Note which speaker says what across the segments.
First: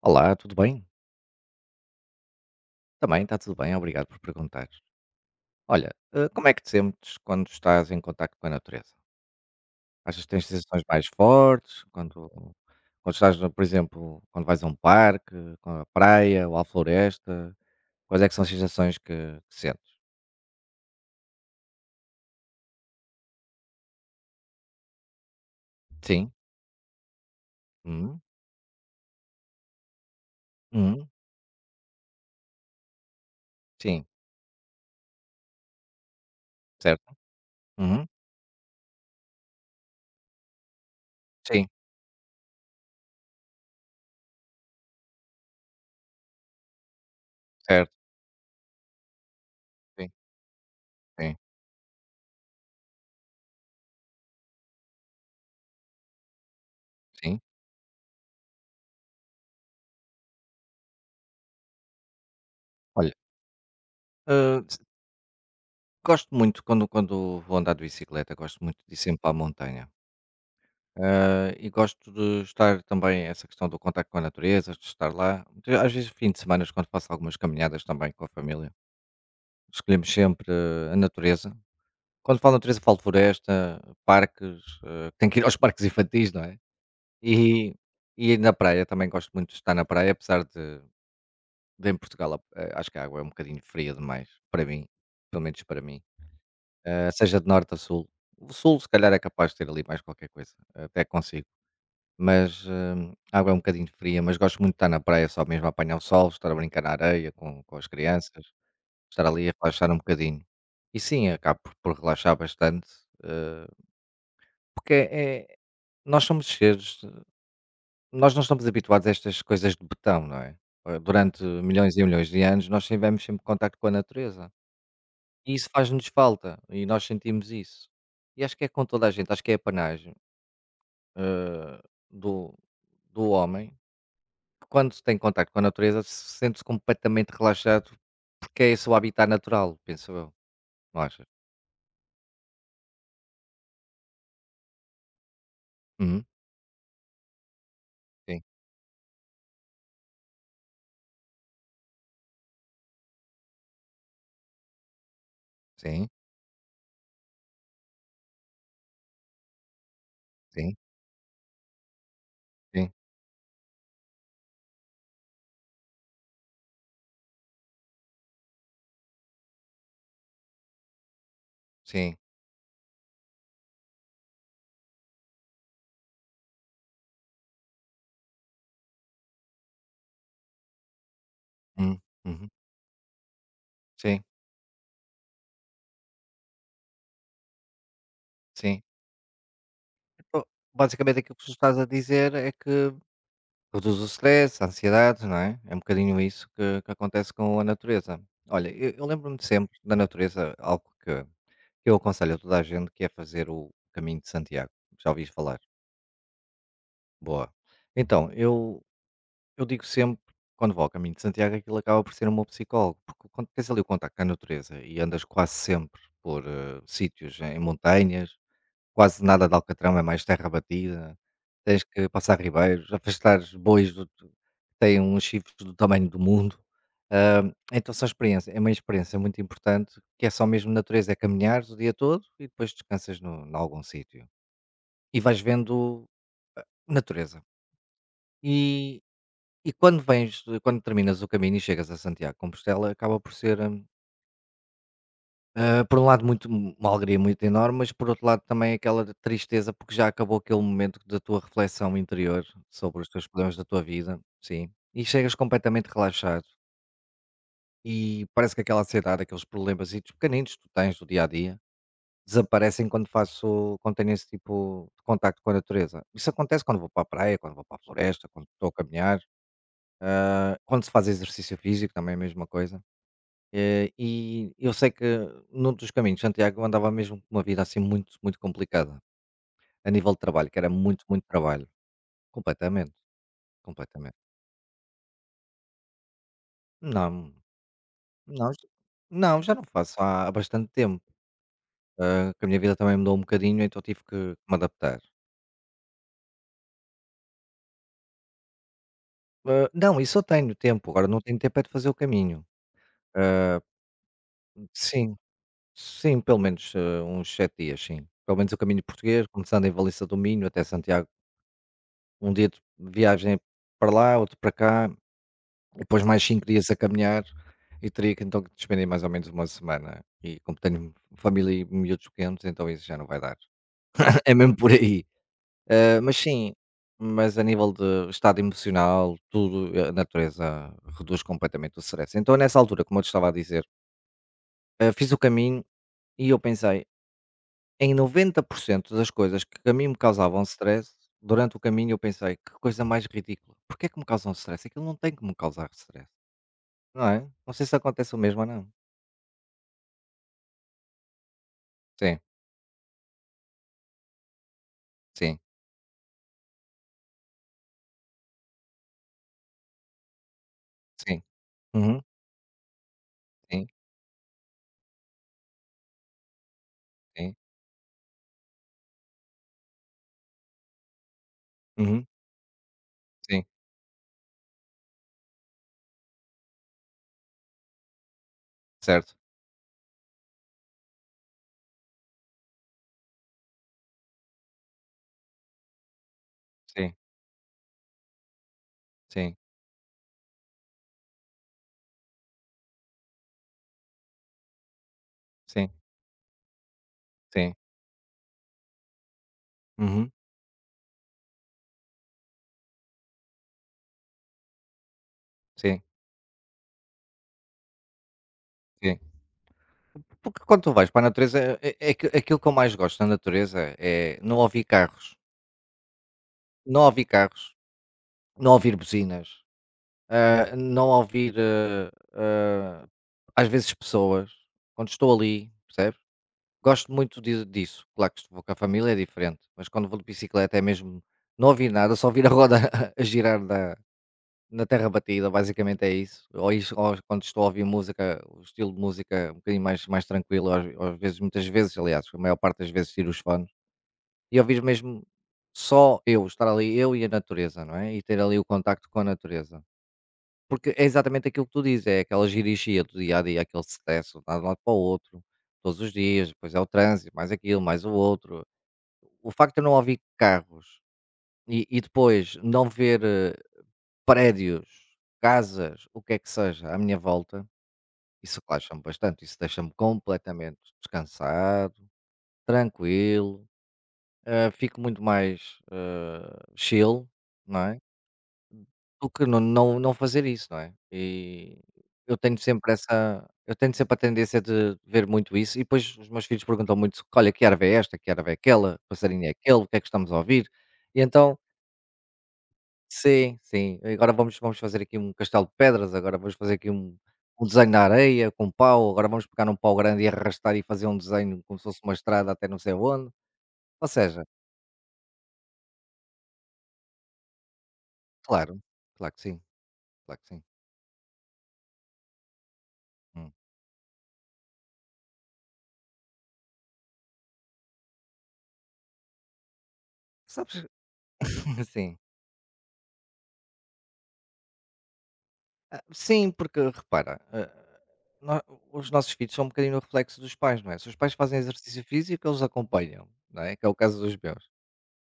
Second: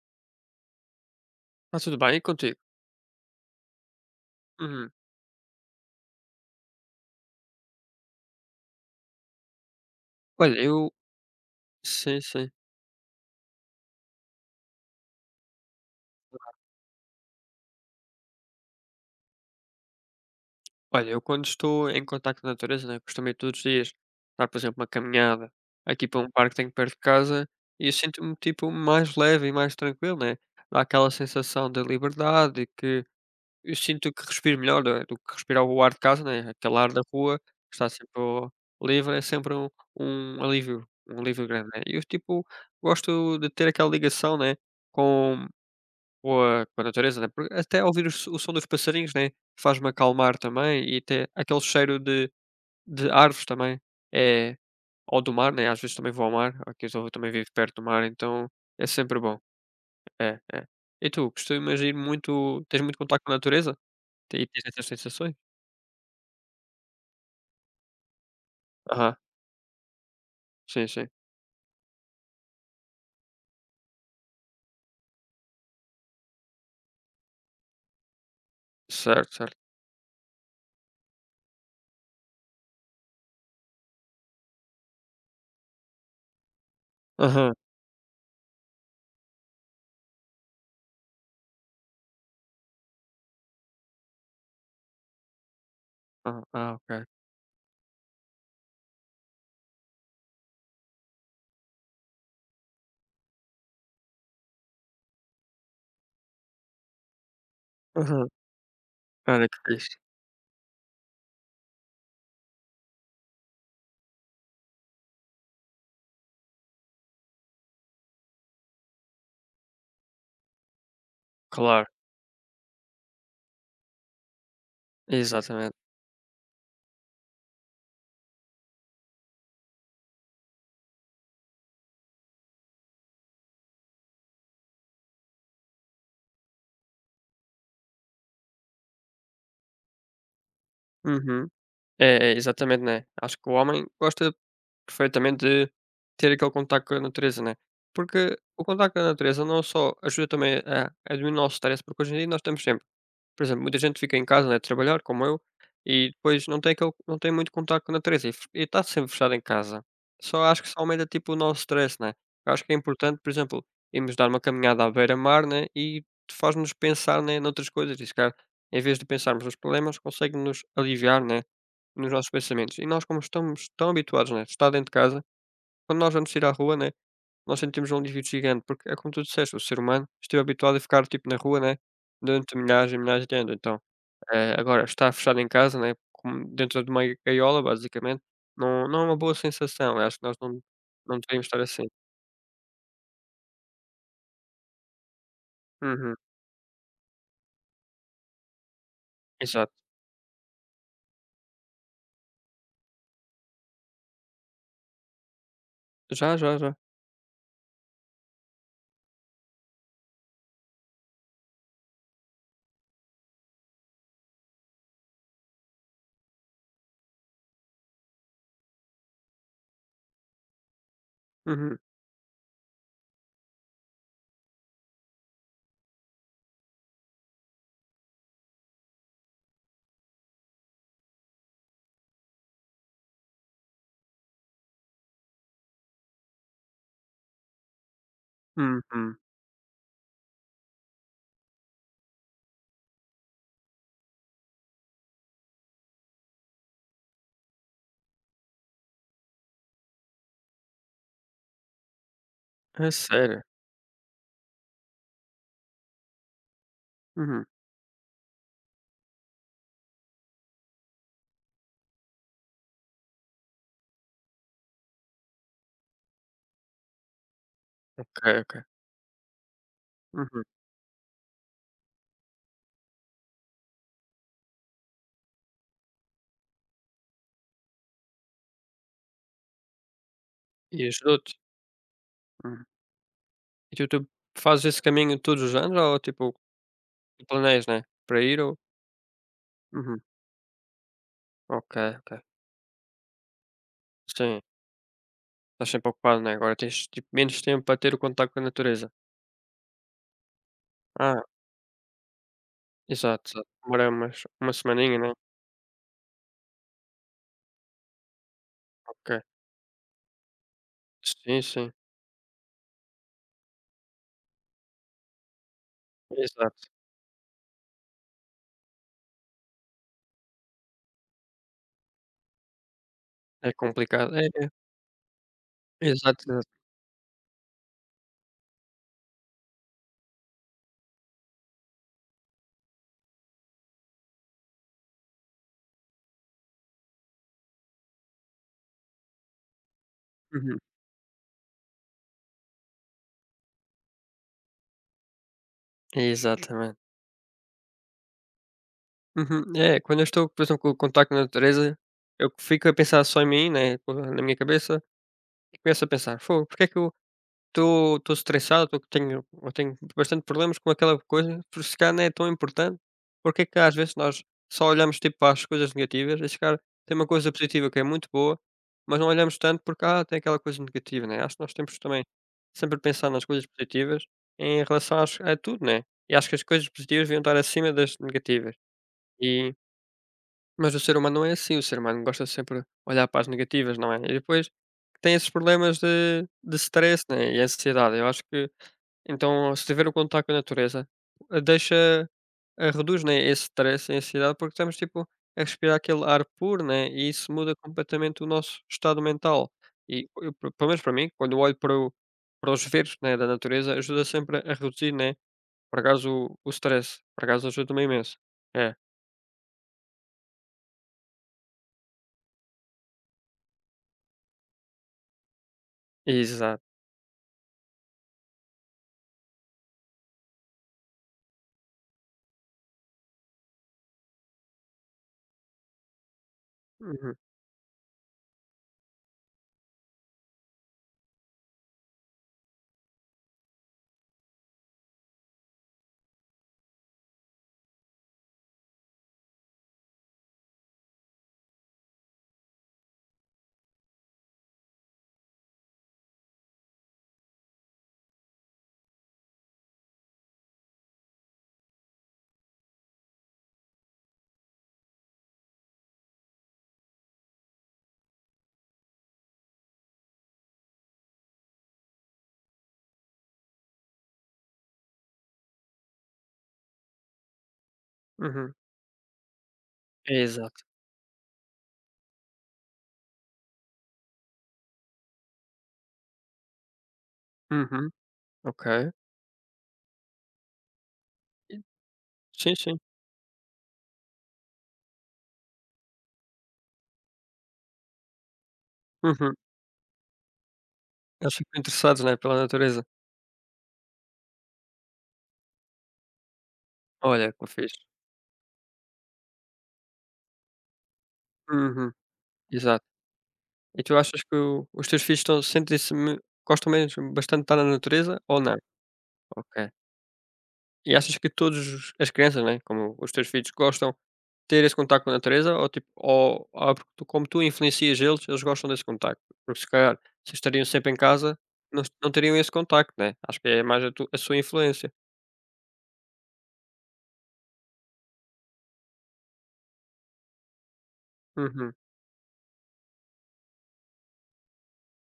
Speaker 1: Olá, tudo bem?
Speaker 2: Está tudo bem e contigo?
Speaker 1: Também está tudo bem, obrigado por perguntar.
Speaker 2: Uhum.
Speaker 1: Olha, como é que te sentes quando estás em contacto com a natureza? Achas que tens
Speaker 2: Olha,
Speaker 1: sensações
Speaker 2: eu
Speaker 1: mais fortes
Speaker 2: sim,
Speaker 1: quando,
Speaker 2: sim.
Speaker 1: quando estás, por exemplo, quando vais a um parque, com a praia ou à floresta? Quais é que são as sensações que sentes?
Speaker 2: Olha, eu quando estou em contacto com a natureza, né, costumo ir todos os dias dar, por exemplo, uma caminhada aqui para
Speaker 1: Sim.
Speaker 2: um parque que tenho perto de casa, e eu
Speaker 1: Uhum.
Speaker 2: sinto-me, tipo, mais leve e mais tranquilo, né? Dá
Speaker 1: Uhum.
Speaker 2: aquela sensação de liberdade que eu
Speaker 1: Sim.
Speaker 2: sinto que respiro melhor, né, do que respirar o ar de casa, né? Aquele ar da
Speaker 1: Certo.
Speaker 2: rua que está
Speaker 1: Uhum.
Speaker 2: sempre livre, é sempre um alívio, um alívio
Speaker 1: Sim.
Speaker 2: grande, né? E eu, tipo, gosto de ter aquela ligação, né? Com com a natureza, né, porque até
Speaker 1: Certo.
Speaker 2: ouvir o som dos passarinhos, né, faz-me
Speaker 1: Sim.
Speaker 2: acalmar também, e até
Speaker 1: Sim.
Speaker 2: aquele cheiro de árvores também, é, ou do mar, né, às vezes também vou ao mar, aqui também
Speaker 1: Sim.
Speaker 2: vivo perto do mar, então é sempre bom. É, é. E tu, costumas ir muito tens muito
Speaker 1: Olha,
Speaker 2: contacto com a natureza? E
Speaker 1: eh,
Speaker 2: tens essas sensações?
Speaker 1: gosto muito quando vou andar de bicicleta, gosto muito de ir
Speaker 2: Aham.
Speaker 1: sempre para a montanha.
Speaker 2: Sim, sim.
Speaker 1: Ah, e gosto de estar também, essa questão do contacto com a natureza, de estar lá. Às vezes, fim de semana, quando faço algumas caminhadas também com a família,
Speaker 2: Certo, certo.
Speaker 1: escolhemos sempre a natureza. Quando falo natureza, falo floresta, parques, tenho que ir aos parques infantis, não é?
Speaker 2: Aham,
Speaker 1: E, e na praia, também gosto muito de estar na praia, apesar de em Portugal, acho que a água é um bocadinho fria demais, para mim, pelo menos para mim.
Speaker 2: aham. Ah, ok.
Speaker 1: Seja de norte a sul. O sul, se calhar, é capaz de ter ali mais qualquer coisa, até consigo. Mas, a água é um bocadinho fria, mas gosto muito de estar na praia só mesmo a apanhar o sol, estar a brincar na areia com as
Speaker 2: Aham.
Speaker 1: crianças, estar
Speaker 2: Olha
Speaker 1: ali a
Speaker 2: que
Speaker 1: relaxar
Speaker 2: fixe.
Speaker 1: um bocadinho. E sim, acabo por relaxar bastante, eh, porque nós somos seres, nós não estamos habituados a estas coisas de botão, não é? Durante
Speaker 2: Claro,
Speaker 1: milhões e milhões de anos nós tivemos sempre contacto com a natureza, e isso
Speaker 2: exatamente.
Speaker 1: faz-nos falta, e nós sentimos isso. E acho que é com toda a gente, acho que é a panagem eh, do do homem. Quando se tem contacto com a natureza, sente-se completamente relaxado, porque é esse o habitat natural, penso eu, não achas?
Speaker 2: Uhum. É, é, exatamente, né. Acho que o homem gosta perfeitamente de
Speaker 1: Uhum.
Speaker 2: ter aquele contacto com a natureza, né? Porque
Speaker 1: Sim,
Speaker 2: o contacto com a natureza não só ajuda também a diminuir o nosso stress, porque hoje em dia nós estamos sempre, por exemplo, muita gente fica em casa, né, a trabalhar, como eu,
Speaker 1: sim,
Speaker 2: e depois não tem, aquele, não tem muito contacto com a natureza e está sempre fechado em casa. Só acho que
Speaker 1: sim,
Speaker 2: só aumenta tipo o nosso stress, né? Eu acho que é
Speaker 1: sim,
Speaker 2: importante, por exemplo, irmos dar uma caminhada à beira-mar, né? E faz-nos pensar, né, noutras coisas, e se calhar, em vez de pensarmos nos problemas, consegue-nos aliviar, né? Nos
Speaker 1: sim,
Speaker 2: nossos pensamentos. E nós, como estamos tão habituados, né, de estar dentro de casa, quando nós vamos sair à rua, né, nós sentimos um alívio gigante, porque é como tu disseste, o ser humano esteve habituado a ficar, tipo, na rua, né,
Speaker 1: uhum, uhum,
Speaker 2: durante milhares e milhares de anos, então,
Speaker 1: sim,
Speaker 2: agora estar fechado em casa, né, com dentro de uma gaiola, basicamente,
Speaker 1: sim.
Speaker 2: não, não é uma boa sensação, eu acho que nós
Speaker 1: Então,
Speaker 2: não
Speaker 1: basicamente
Speaker 2: não
Speaker 1: aquilo que
Speaker 2: devíamos
Speaker 1: tu
Speaker 2: estar
Speaker 1: estás a
Speaker 2: assim.
Speaker 1: dizer é que reduz o stress, a ansiedade, não é? É um
Speaker 2: Uhum,
Speaker 1: bocadinho isso que acontece com a natureza. Olha, eu lembro-me de
Speaker 2: exato.
Speaker 1: sempre da natureza, algo que eu aconselho a toda a gente, que é fazer o Caminho de Santiago. Já ouviste falar?
Speaker 2: Já, já, já.
Speaker 1: Boa. Então, eu Eu digo sempre, quando vou ao Caminho de Santiago, aquilo acaba por ser o meu psicólogo, porque quando tens ali o contacto com a natureza e andas quase sempre por sítios em montanhas, quase nada de Alcatrão, é mais terra batida,
Speaker 2: Uhum,
Speaker 1: tens que passar ribeiros, afastar bois do, que têm uns chifres do tamanho do mundo. Ah, É uma experiência muito importante, que é só mesmo natureza, é caminhares o dia todo e depois descansas no, em algum sítio. E vais vendo natureza.
Speaker 2: uhum.
Speaker 1: E quando terminas o caminho e chegas a Santiago de Compostela, acaba por ser, por um lado muito uma alegria muito enorme, mas por outro lado também aquela de tristeza, porque já acabou aquele momento da tua reflexão interior
Speaker 2: É
Speaker 1: sobre os teus
Speaker 2: sério?
Speaker 1: problemas da tua vida, sim, e chegas completamente relaxado
Speaker 2: Uhum.
Speaker 1: e parece que aquela ansiedade, aqueles problemazitos pequeninos que tu tens do dia a dia, desaparecem quando tenho esse tipo de contacto com a natureza. Isso acontece quando vou para a praia, quando vou para a
Speaker 2: Ok,
Speaker 1: floresta, quando
Speaker 2: ok.
Speaker 1: estou a caminhar,
Speaker 2: Uhum.
Speaker 1: quando se faz exercício físico também é a mesma coisa. E eu sei que num dos caminhos, Santiago, andava mesmo com uma vida assim muito, muito complicada, a nível de trabalho, que era
Speaker 2: E
Speaker 1: muito, muito
Speaker 2: ajudou-te?
Speaker 1: trabalho.
Speaker 2: Uhum.
Speaker 1: Completamente,
Speaker 2: E tu
Speaker 1: completamente.
Speaker 2: fazes esse caminho todos os anos ou, tipo, tu
Speaker 1: Não,
Speaker 2: planeias, né, para ir
Speaker 1: não,
Speaker 2: ou
Speaker 1: não, já não faço
Speaker 2: uhum,
Speaker 1: há, há bastante tempo,
Speaker 2: ok, ok.
Speaker 1: que a minha vida também mudou um bocadinho, então tive que me
Speaker 2: Sim.
Speaker 1: adaptar.
Speaker 2: Estás sempre ocupado, né, agora tens, tipo, menos tempo para ter o contacto com a natureza.
Speaker 1: Não, isso eu tenho tempo, agora não
Speaker 2: Ah,
Speaker 1: tenho tempo é de fazer o caminho.
Speaker 2: exato, exato.
Speaker 1: Eh,
Speaker 2: Demora uma semaninha, né.
Speaker 1: sim, sim, pelo menos uns 7 dias, sim. Pelo menos o caminho
Speaker 2: Ok.
Speaker 1: português, começando em Valência do Minho até Santiago,
Speaker 2: Sim, sim.
Speaker 1: um dia de viagem para lá, outro para cá, e depois mais 5
Speaker 2: Exato.
Speaker 1: dias a caminhar e teria que então que despender mais ou menos uma semana. E como tenho família e miúdos pequenos, então isso já não vai dar.
Speaker 2: É complicado. É,
Speaker 1: É
Speaker 2: é.
Speaker 1: mesmo por aí. Ah, mas
Speaker 2: Exato, exato.
Speaker 1: sim, mas a nível de estado emocional, tudo, a natureza reduz completamente o stress. Então nessa altura, como eu te estava a dizer, fiz o caminho e eu pensei em 90% das coisas que a mim me causavam
Speaker 2: Uhum.
Speaker 1: stress, durante o caminho eu pensei, que coisa mais ridícula. Porquê é que me causam stress? Aquilo não tem que me causar stress,
Speaker 2: Exatamente.
Speaker 1: não é? Não sei se acontece o mesmo ou não.
Speaker 2: Uhum. É, quando eu estou, por exemplo, com o contacto com a natureza,
Speaker 1: Sim,
Speaker 2: eu fico a pensar só em mim, né, na minha cabeça,
Speaker 1: sim,
Speaker 2: e começo a pensar: "Fogo, porque é que eu..." Estou estressado, tô tenho eu tenho bastante problemas com aquela
Speaker 1: sim.
Speaker 2: coisa, por se calhar
Speaker 1: Uhum,
Speaker 2: não é tão importante. Porque é que
Speaker 1: sim,
Speaker 2: às vezes nós só olhamos, tipo, para as coisas negativas, e se calhar tem uma coisa
Speaker 1: sim.
Speaker 2: positiva que é muito boa, mas não olhamos tanto porque, ah, tem aquela coisa negativa, né. Acho que nós temos também
Speaker 1: Uhum,
Speaker 2: sempre pensar nas
Speaker 1: sim,
Speaker 2: coisas positivas em relação às a tudo, né. E acho que as coisas positivas deviam estar acima das negativas.
Speaker 1: certo.
Speaker 2: E mas o ser humano não é assim, o ser humano gosta sempre de olhar para as negativas, não é? E depois tem esses problemas de
Speaker 1: Sim,
Speaker 2: stress, né, e ansiedade. Eu acho que
Speaker 1: sim,
Speaker 2: então, se tiver o contacto com a natureza, deixa, reduz, né, esse stress, a ansiedade, porque estamos, tipo, a
Speaker 1: sim,
Speaker 2: respirar aquele ar puro, né, e isso
Speaker 1: sim.
Speaker 2: muda completamente o nosso estado mental. E
Speaker 1: Uhum,
Speaker 2: eu, pe pelo menos para mim, quando eu olho para o para os verdes, né, da natureza, ajuda sempre a reduzir, né, por
Speaker 1: sim,
Speaker 2: acaso o stress, por acaso ajuda-me imenso. É,
Speaker 1: sim. Porque quando tu vais para a natureza, aqui aquilo que eu mais gosto na natureza é não ouvir carros,
Speaker 2: exato.
Speaker 1: não ouvir carros, não ouvir buzinas, não ouvir, às vezes pessoas, quando estou ali, percebes? Gosto
Speaker 2: Uhum,
Speaker 1: muito di disso. Claro que se vou com a família é diferente, mas quando vou de bicicleta é mesmo não ouvir nada, só ouvir a roda a girar da. Na terra batida, basicamente é isso. Ou isso, ou quando estou a ouvir música, o estilo de música um bocadinho mais, mais tranquilo, às vezes, muitas vezes, aliás, a maior parte das vezes tiro os fones e ouvir mesmo só eu, estar ali eu e a natureza, não é? E ter ali o contacto com a natureza. Porque é exatamente aquilo que tu dizes, é aquela girigia do dia a dia, aquele stress, de um lado para o outro, todos os dias, depois é o trânsito, mais aquilo, mais o outro. O facto de eu não ouvir carros e depois não ver. Prédios, casas, o que é que seja à minha volta, isso
Speaker 2: uhum,
Speaker 1: relaxa-me bastante, isso deixa-me completamente
Speaker 2: exato.
Speaker 1: descansado, tranquilo, fico muito mais, chill, não é,
Speaker 2: Uhum, ok.
Speaker 1: do que fazer isso, não é.
Speaker 2: E
Speaker 1: E
Speaker 2: sim, sim.
Speaker 1: eu tenho sempre a tendência de ver muito isso e depois os meus filhos perguntam muito: "Olha, que árvore é esta? Que árvore é aquela? Que passarinho é
Speaker 2: Uhum.
Speaker 1: aquele? O que é que estamos a ouvir?" E
Speaker 2: Eles
Speaker 1: então
Speaker 2: ficam interessados, né, pela natureza.
Speaker 1: sim, sim. Agora vamos fazer aqui um castelo de pedras, agora vamos fazer aqui
Speaker 2: Olha,
Speaker 1: um
Speaker 2: que
Speaker 1: desenho na
Speaker 2: fixe.
Speaker 1: areia com pau, agora vamos pegar um pau grande e arrastar e fazer um desenho como se fosse
Speaker 2: Uhum,
Speaker 1: uma estrada até não sei
Speaker 2: exato.
Speaker 1: onde.
Speaker 2: E
Speaker 1: Ou
Speaker 2: tu achas
Speaker 1: seja,
Speaker 2: que o os teus filhos estão sentem-se me gostam mesmo bastante de estar na natureza ou não?
Speaker 1: claro, claro que sim,
Speaker 2: Ok.
Speaker 1: claro que sim.
Speaker 2: E achas que todos as crianças, né, como os teus
Speaker 1: Hum.
Speaker 2: filhos, gostam de ter esse contacto com a natureza, ou tipo ou é porque tu como tu influencias eles, eles gostam desse contacto? Porque se calhar, se estariam
Speaker 1: Sabes
Speaker 2: sempre em casa, não
Speaker 1: sim.
Speaker 2: não teriam esse contacto, né? Acho que é mais a sua influência.
Speaker 1: Ah, sim, porque repara, ah, nó os nossos filhos são um bocadinho o reflexo dos pais, não é? Se os pais fazem
Speaker 2: Uhum.
Speaker 1: exercício físico, eles acompanham, não é? Que é o caso dos meus.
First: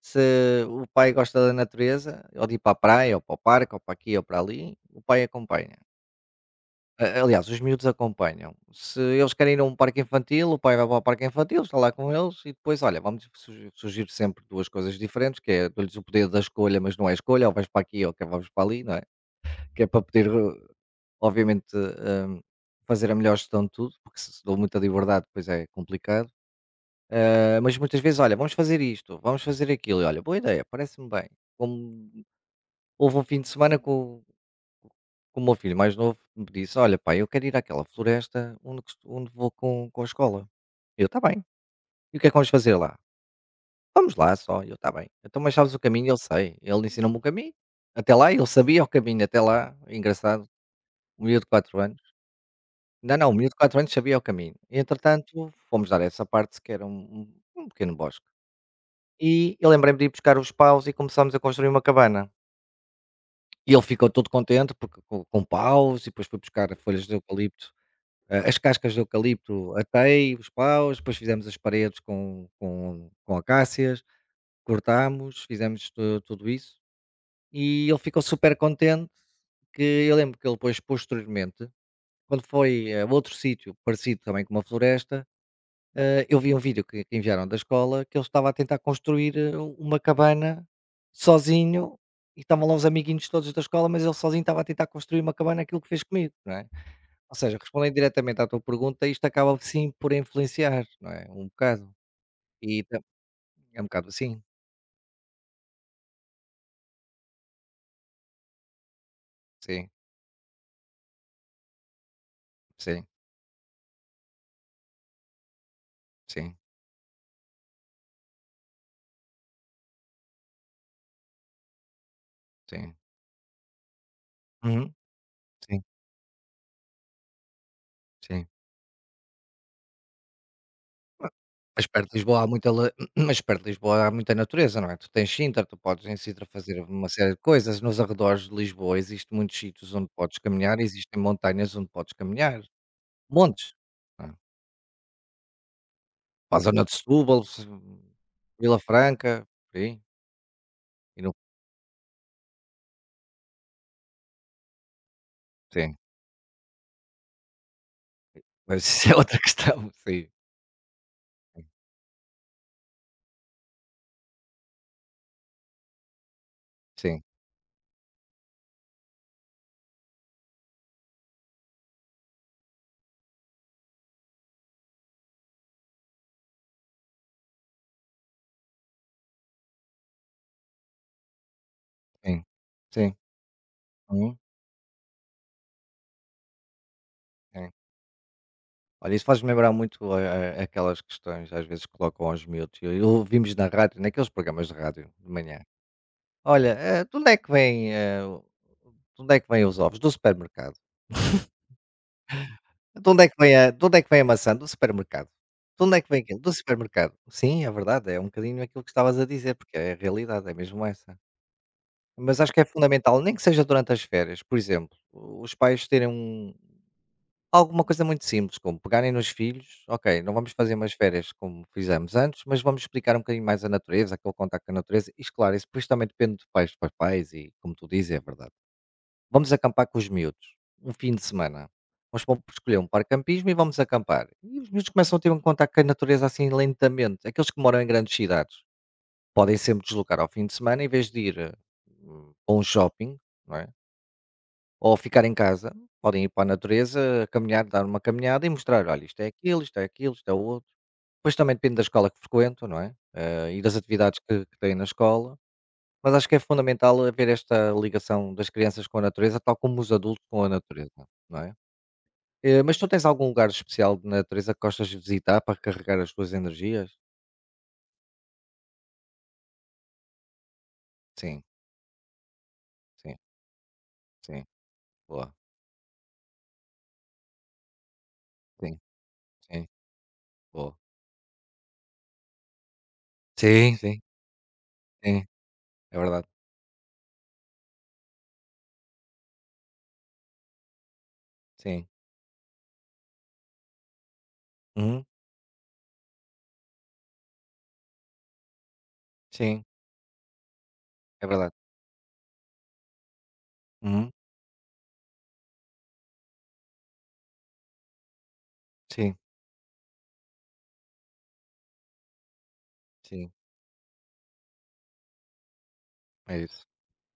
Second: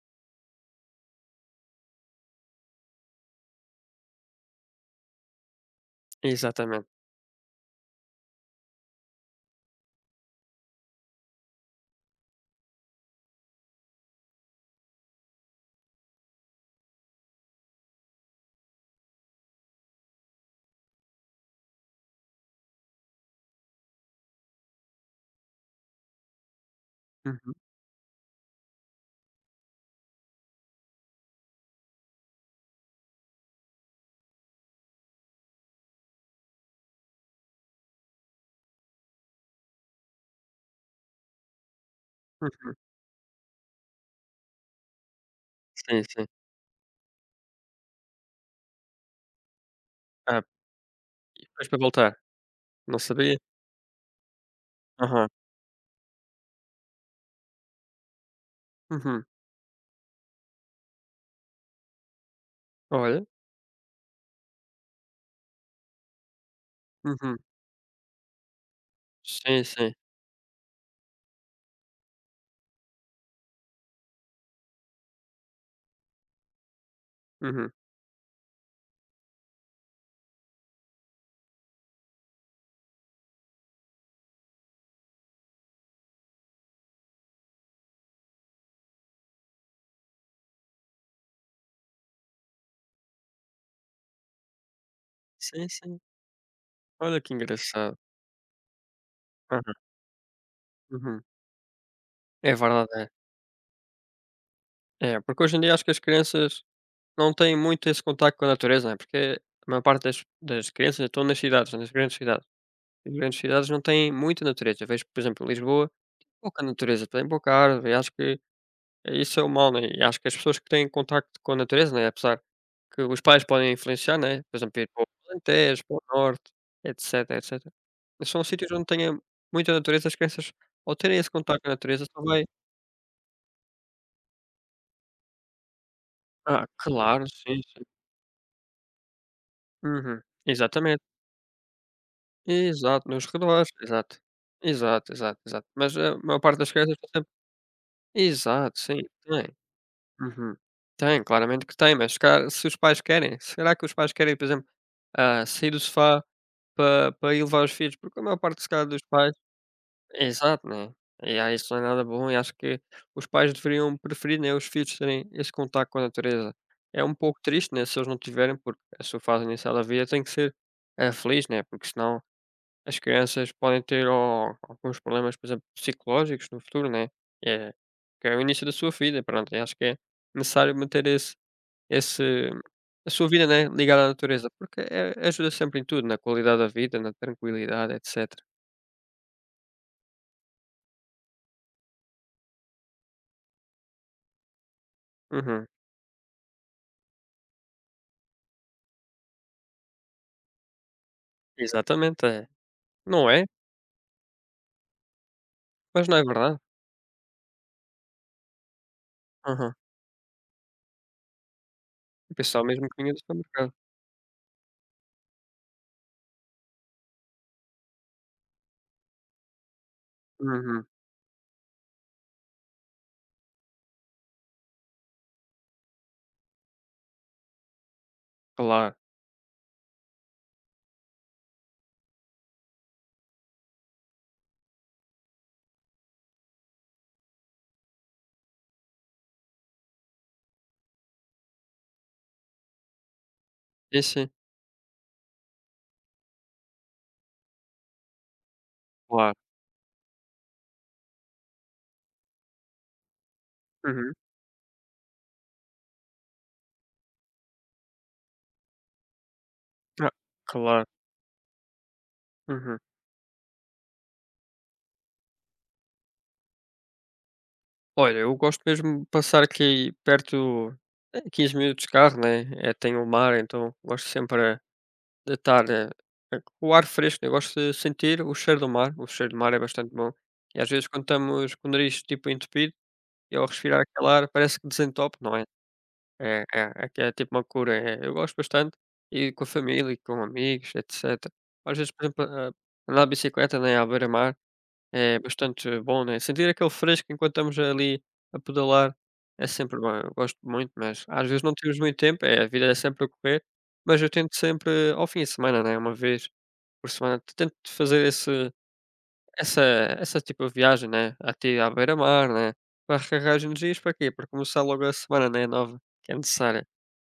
Speaker 1: Se o pai gosta da natureza, ou de ir para a praia, ou para o parque, ou para aqui ou para ali, o pai acompanha.
Speaker 2: Exatamente.
Speaker 1: A Aliás, os miúdos acompanham. Se eles querem ir a um parque infantil, o pai vai para o parque infantil, está lá com eles e depois, olha, vamos sugi surgir sempre 2 coisas diferentes, que é dou-lhes o poder da escolha, mas não é escolha, ou vais para aqui ou que vamos para ali, não é? Que é para poder, obviamente, fazer a melhor gestão de tudo, porque se se dou muita liberdade depois é complicado.
Speaker 2: Uhum,
Speaker 1: Ah, mas muitas vezes, olha, vamos fazer isto, vamos fazer aquilo, e olha, boa ideia, parece-me bem. Como houve um fim de semana que o meu filho mais novo me disse: "Olha, pai, eu quero ir àquela floresta onde vou com a escola". Eu: Tá bem. E o que é que vamos fazer
Speaker 2: uhum.
Speaker 1: lá?". "Vamos lá só". Eu: Tá bem". "Então, mas sabes o
Speaker 2: Sim,
Speaker 1: caminho?". "Eu
Speaker 2: sim.
Speaker 1: sei". Ele ensinou-me o caminho. Até lá ele sabia o caminho até lá,
Speaker 2: Ah,
Speaker 1: engraçado, um miúdo
Speaker 2: e
Speaker 1: de
Speaker 2: depois
Speaker 1: 4
Speaker 2: para
Speaker 1: anos.
Speaker 2: voltar, não
Speaker 1: Não, não, o
Speaker 2: sabia?
Speaker 1: miúdo de 4 anos sabia o caminho.
Speaker 2: Aham.
Speaker 1: Entretanto, fomos dar essa parte que era um pequeno bosque.
Speaker 2: Uhum.
Speaker 1: E eu lembrei-me de ir buscar os paus e começámos a construir uma cabana.
Speaker 2: Olha.
Speaker 1: E ele ficou todo contente porque com paus e depois foi buscar folhas de
Speaker 2: Uhum.
Speaker 1: eucalipto. As cascas de
Speaker 2: Sim,
Speaker 1: eucalipto
Speaker 2: sim.
Speaker 1: atei, os paus, depois fizemos as paredes com acácias, cortámos, fizemos tudo isso
Speaker 2: Uhum.
Speaker 1: e ele ficou super contente que eu lembro que ele depois posteriormente, quando foi a outro sítio parecido também com uma floresta, eu vi um vídeo que enviaram da escola que ele estava a tentar construir uma cabana sozinho e estavam lá os amiguinhos todos da escola, mas ele sozinho estava a tentar construir uma cabana,
Speaker 2: Sim,
Speaker 1: aquilo que
Speaker 2: sim.
Speaker 1: fez comigo, não é?
Speaker 2: Olha que
Speaker 1: Ou seja, respondendo
Speaker 2: engraçado.
Speaker 1: diretamente à tua pergunta, isto acaba
Speaker 2: Aham,
Speaker 1: sim por influenciar, não
Speaker 2: uhum.
Speaker 1: é? Um bocado.
Speaker 2: É
Speaker 1: E
Speaker 2: verdade,
Speaker 1: tam
Speaker 2: é.
Speaker 1: é um bocado assim.
Speaker 2: É, porque hoje em dia acho que as crianças não têm muito esse contacto com a natureza, né, porque a maior
Speaker 1: Sim,
Speaker 2: parte das crianças estão nas cidades, nas grandes cidades.
Speaker 1: sim,
Speaker 2: As grandes cidades não têm muita natureza. Vejo, por exemplo, em Lisboa,
Speaker 1: sim,
Speaker 2: pouca natureza, tem pouca árvore, e acho que isso é o mal, né, e acho que as pessoas que têm contacto com a natureza, né, apesar
Speaker 1: sim.
Speaker 2: que os pais podem influenciar, né, por exemplo, ir
Speaker 1: Uhum.
Speaker 2: para o
Speaker 1: Sim,
Speaker 2: Alentejo, para o Norte, etc, etcétera. São
Speaker 1: sim.
Speaker 2: sítios onde tenha muita natureza, as crianças ao terem esse contacto com a
Speaker 1: Mas
Speaker 2: natureza
Speaker 1: perto de
Speaker 2: só
Speaker 1: Lisboa
Speaker 2: vai...
Speaker 1: há muita la mas perto de Lisboa há muita natureza, não é? Tu tens Sintra, tu podes em Sintra
Speaker 2: Ah,
Speaker 1: fazer uma
Speaker 2: claro,
Speaker 1: série de
Speaker 2: sim,
Speaker 1: coisas.
Speaker 2: sim.
Speaker 1: Nos arredores de Lisboa existem muitos sítios onde
Speaker 2: Uhum.
Speaker 1: podes caminhar,
Speaker 2: Exatamente.
Speaker 1: existem montanhas onde podes caminhar.
Speaker 2: Exato, nos redores,
Speaker 1: Montes.
Speaker 2: exato.
Speaker 1: Não é?
Speaker 2: Exato, exato, exato. Mas a maior
Speaker 1: Para
Speaker 2: parte
Speaker 1: a
Speaker 2: das
Speaker 1: zona de
Speaker 2: crianças está sempre
Speaker 1: Setúbal, se
Speaker 2: exato,
Speaker 1: Vila
Speaker 2: sim,
Speaker 1: Franca,
Speaker 2: tem.
Speaker 1: por aí.
Speaker 2: Uhum.
Speaker 1: E
Speaker 2: Tem,
Speaker 1: no
Speaker 2: claramente que tem, mas se calhar se os pais querem, será que os pais querem, por exemplo, sair do
Speaker 1: sim.
Speaker 2: sofá para ir levar os filhos? Porque a maior parte, se
Speaker 1: Mas
Speaker 2: calhar, dos
Speaker 1: isso é
Speaker 2: pais...
Speaker 1: outra questão.
Speaker 2: Exato, né? E aí
Speaker 1: Sim,
Speaker 2: isso não é nada bom, e acho que os pais deveriam preferir, né, os filhos terem esse contato com a natureza. É um
Speaker 1: sim.
Speaker 2: pouco triste, né, se eles não tiverem, porque a sua fase inicial da vida tem que ser feliz, né? Porque senão as crianças podem ter alguns problemas, por exemplo, psicológicos no futuro, né? É, que é o início da sua vida, pronto. E acho que é necessário manter
Speaker 1: Sim,
Speaker 2: esse, a
Speaker 1: sim,
Speaker 2: sua vida, né, ligada à
Speaker 1: uhum,
Speaker 2: natureza, porque é, ajuda sempre em tudo, na qualidade da vida, na
Speaker 1: sim.
Speaker 2: tranquilidade, etc.
Speaker 1: Olha, isso faz-me lembrar muito a aquelas questões às vezes colocam aos miúdos, e ouvimos na rádio, naqueles programas de rádio de manhã:
Speaker 2: Uhum.
Speaker 1: "Olha, de onde é que vem de onde é que vêm os ovos? Do supermercado.
Speaker 2: Exatamente, é.
Speaker 1: De onde é
Speaker 2: Não
Speaker 1: que
Speaker 2: é?
Speaker 1: vem a de onde é que vem a maçã? Do supermercado. De onde é
Speaker 2: Mas
Speaker 1: que
Speaker 2: não
Speaker 1: vem
Speaker 2: é
Speaker 1: aquilo? Do
Speaker 2: verdade?
Speaker 1: supermercado". Sim, é verdade, é um bocadinho aquilo que estavas a dizer,
Speaker 2: Aham.
Speaker 1: porque é a realidade, é mesmo essa.
Speaker 2: Eu
Speaker 1: Mas acho que é
Speaker 2: pensava mesmo que vinha do
Speaker 1: fundamental, nem que seja
Speaker 2: supermercado.
Speaker 1: durante as férias, por exemplo, os pais terem um alguma coisa muito simples, como pegarem nos filhos, ok, não vamos fazer
Speaker 2: Uhum.
Speaker 1: umas férias como fizemos antes, mas vamos explicar um bocadinho mais a natureza, aquele contacto com a natureza, e claro, isso depois também depende de pais para pais, e como tu dizes, é verdade.
Speaker 2: Claro.
Speaker 1: Vamos acampar com os miúdos, um fim de semana. Nós vamos escolher um parque de campismo e vamos acampar. E os miúdos começam a ter um contacto com a natureza assim lentamente. Aqueles que moram em grandes cidades podem sempre deslocar ao fim de semana, em vez de ir a um shopping, não é?
Speaker 2: Sim, sim.
Speaker 1: Ou ficar em casa, podem ir para a natureza, caminhar, dar uma caminhada e mostrar: "Olha, isto é
Speaker 2: Claro.
Speaker 1: aquilo, isto é aquilo, isto é o outro". Depois também depende da escola que frequentam, não é? E das
Speaker 2: Uhum.
Speaker 1: atividades que têm na escola, mas acho que é fundamental haver esta ligação das crianças com a natureza, tal como os
Speaker 2: Ah,
Speaker 1: adultos com a
Speaker 2: claro.
Speaker 1: natureza, não é? Mas
Speaker 2: Uhum.
Speaker 1: tu tens algum lugar especial de natureza que gostas de visitar para recarregar as tuas energias?
Speaker 2: Olha, eu gosto mesmo de passar aqui perto,
Speaker 1: Sim,
Speaker 2: 15 minutos de carro, né, é, tem o
Speaker 1: sim,
Speaker 2: mar, então gosto sempre,
Speaker 1: sim,
Speaker 2: de
Speaker 1: boa,
Speaker 2: estar, com o ar fresco, né, eu gosto de sentir o cheiro do
Speaker 1: sim,
Speaker 2: mar, o cheiro do mar é
Speaker 1: sim,
Speaker 2: bastante bom. E às
Speaker 1: boa.
Speaker 2: vezes quando estamos com o nariz, tipo, entupido, e ao
Speaker 1: Sim,
Speaker 2: respirar
Speaker 1: sim,
Speaker 2: aquele ar parece que desentope,
Speaker 1: sim,
Speaker 2: não é?
Speaker 1: é verdade,
Speaker 2: É, é, é que é tipo uma cura, é. Eu gosto bastante, e com a família e com amigos, etc. Às
Speaker 1: sim,
Speaker 2: vezes, por exemplo, a andar de bicicleta, né, à beira-mar
Speaker 1: uhum,
Speaker 2: é bastante bom, né? Sentir aquele fresco enquanto estamos ali a pedalar é
Speaker 1: sim,
Speaker 2: sempre bom. Eu gosto muito, mas
Speaker 1: é
Speaker 2: às vezes
Speaker 1: verdade,
Speaker 2: não temos muito tempo, é, a vida é sempre a correr, mas eu
Speaker 1: uhum,
Speaker 2: tento sempre ao fim de semana, né, uma vez por semana, tento fazer esse
Speaker 1: sim.
Speaker 2: essa essa tipo de viagem, né, até à beira-mar, né, para
Speaker 1: Sim,
Speaker 2: recarregar as energias para quê? Para começar logo a semana, né, nova, que é
Speaker 1: é isso,
Speaker 2: necessária.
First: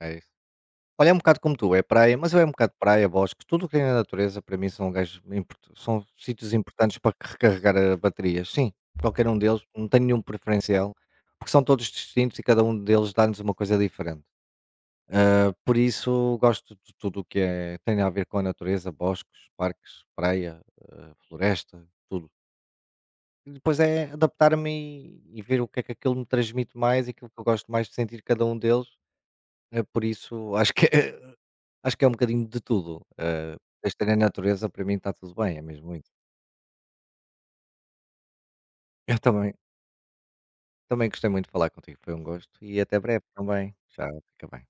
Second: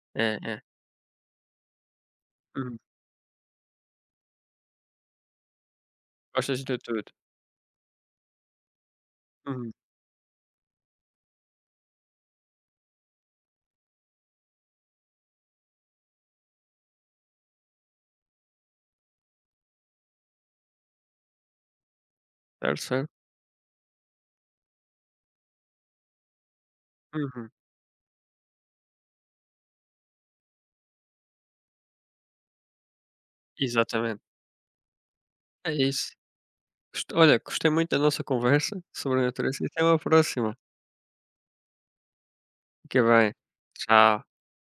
Speaker 1: é isso.
Speaker 2: É, é.
Speaker 1: Olha, é um bocado como tu, é praia, mas eu é um bocado
Speaker 2: Uhum.
Speaker 1: praia, bosque, tudo o que tem na natureza para mim são são sítios
Speaker 2: Gostas de
Speaker 1: importantes
Speaker 2: tudo.
Speaker 1: para recarregar baterias. Sim, qualquer um deles,
Speaker 2: Uhum.
Speaker 1: não tenho nenhum preferencial, porque são todos distintos e cada um deles dá-nos uma coisa diferente. Por isso gosto de tudo o que é, tem a ver com a natureza, bosques, parques, praia, floresta, tudo.
Speaker 2: Certo, certo.
Speaker 1: E depois é adaptar-me e ver o que é que aquilo me transmite mais, aquilo que eu
Speaker 2: Uhum.
Speaker 1: gosto mais de sentir cada um deles. É por isso, acho que é Acho que é um bocadinho de tudo, desde que tenha
Speaker 2: Exatamente.
Speaker 1: natureza para mim está tudo bem, é
Speaker 2: É
Speaker 1: mesmo muito.
Speaker 2: isso. Gost olha, gostei muito da nossa conversa
Speaker 1: Eu
Speaker 2: sobre a
Speaker 1: também
Speaker 2: natureza, e até uma próxima.
Speaker 1: Também gostei muito de falar contigo, foi um gosto e até
Speaker 2: Fica
Speaker 1: breve
Speaker 2: bem.
Speaker 1: também. Tchau,
Speaker 2: Tchau.
Speaker 1: fica bem.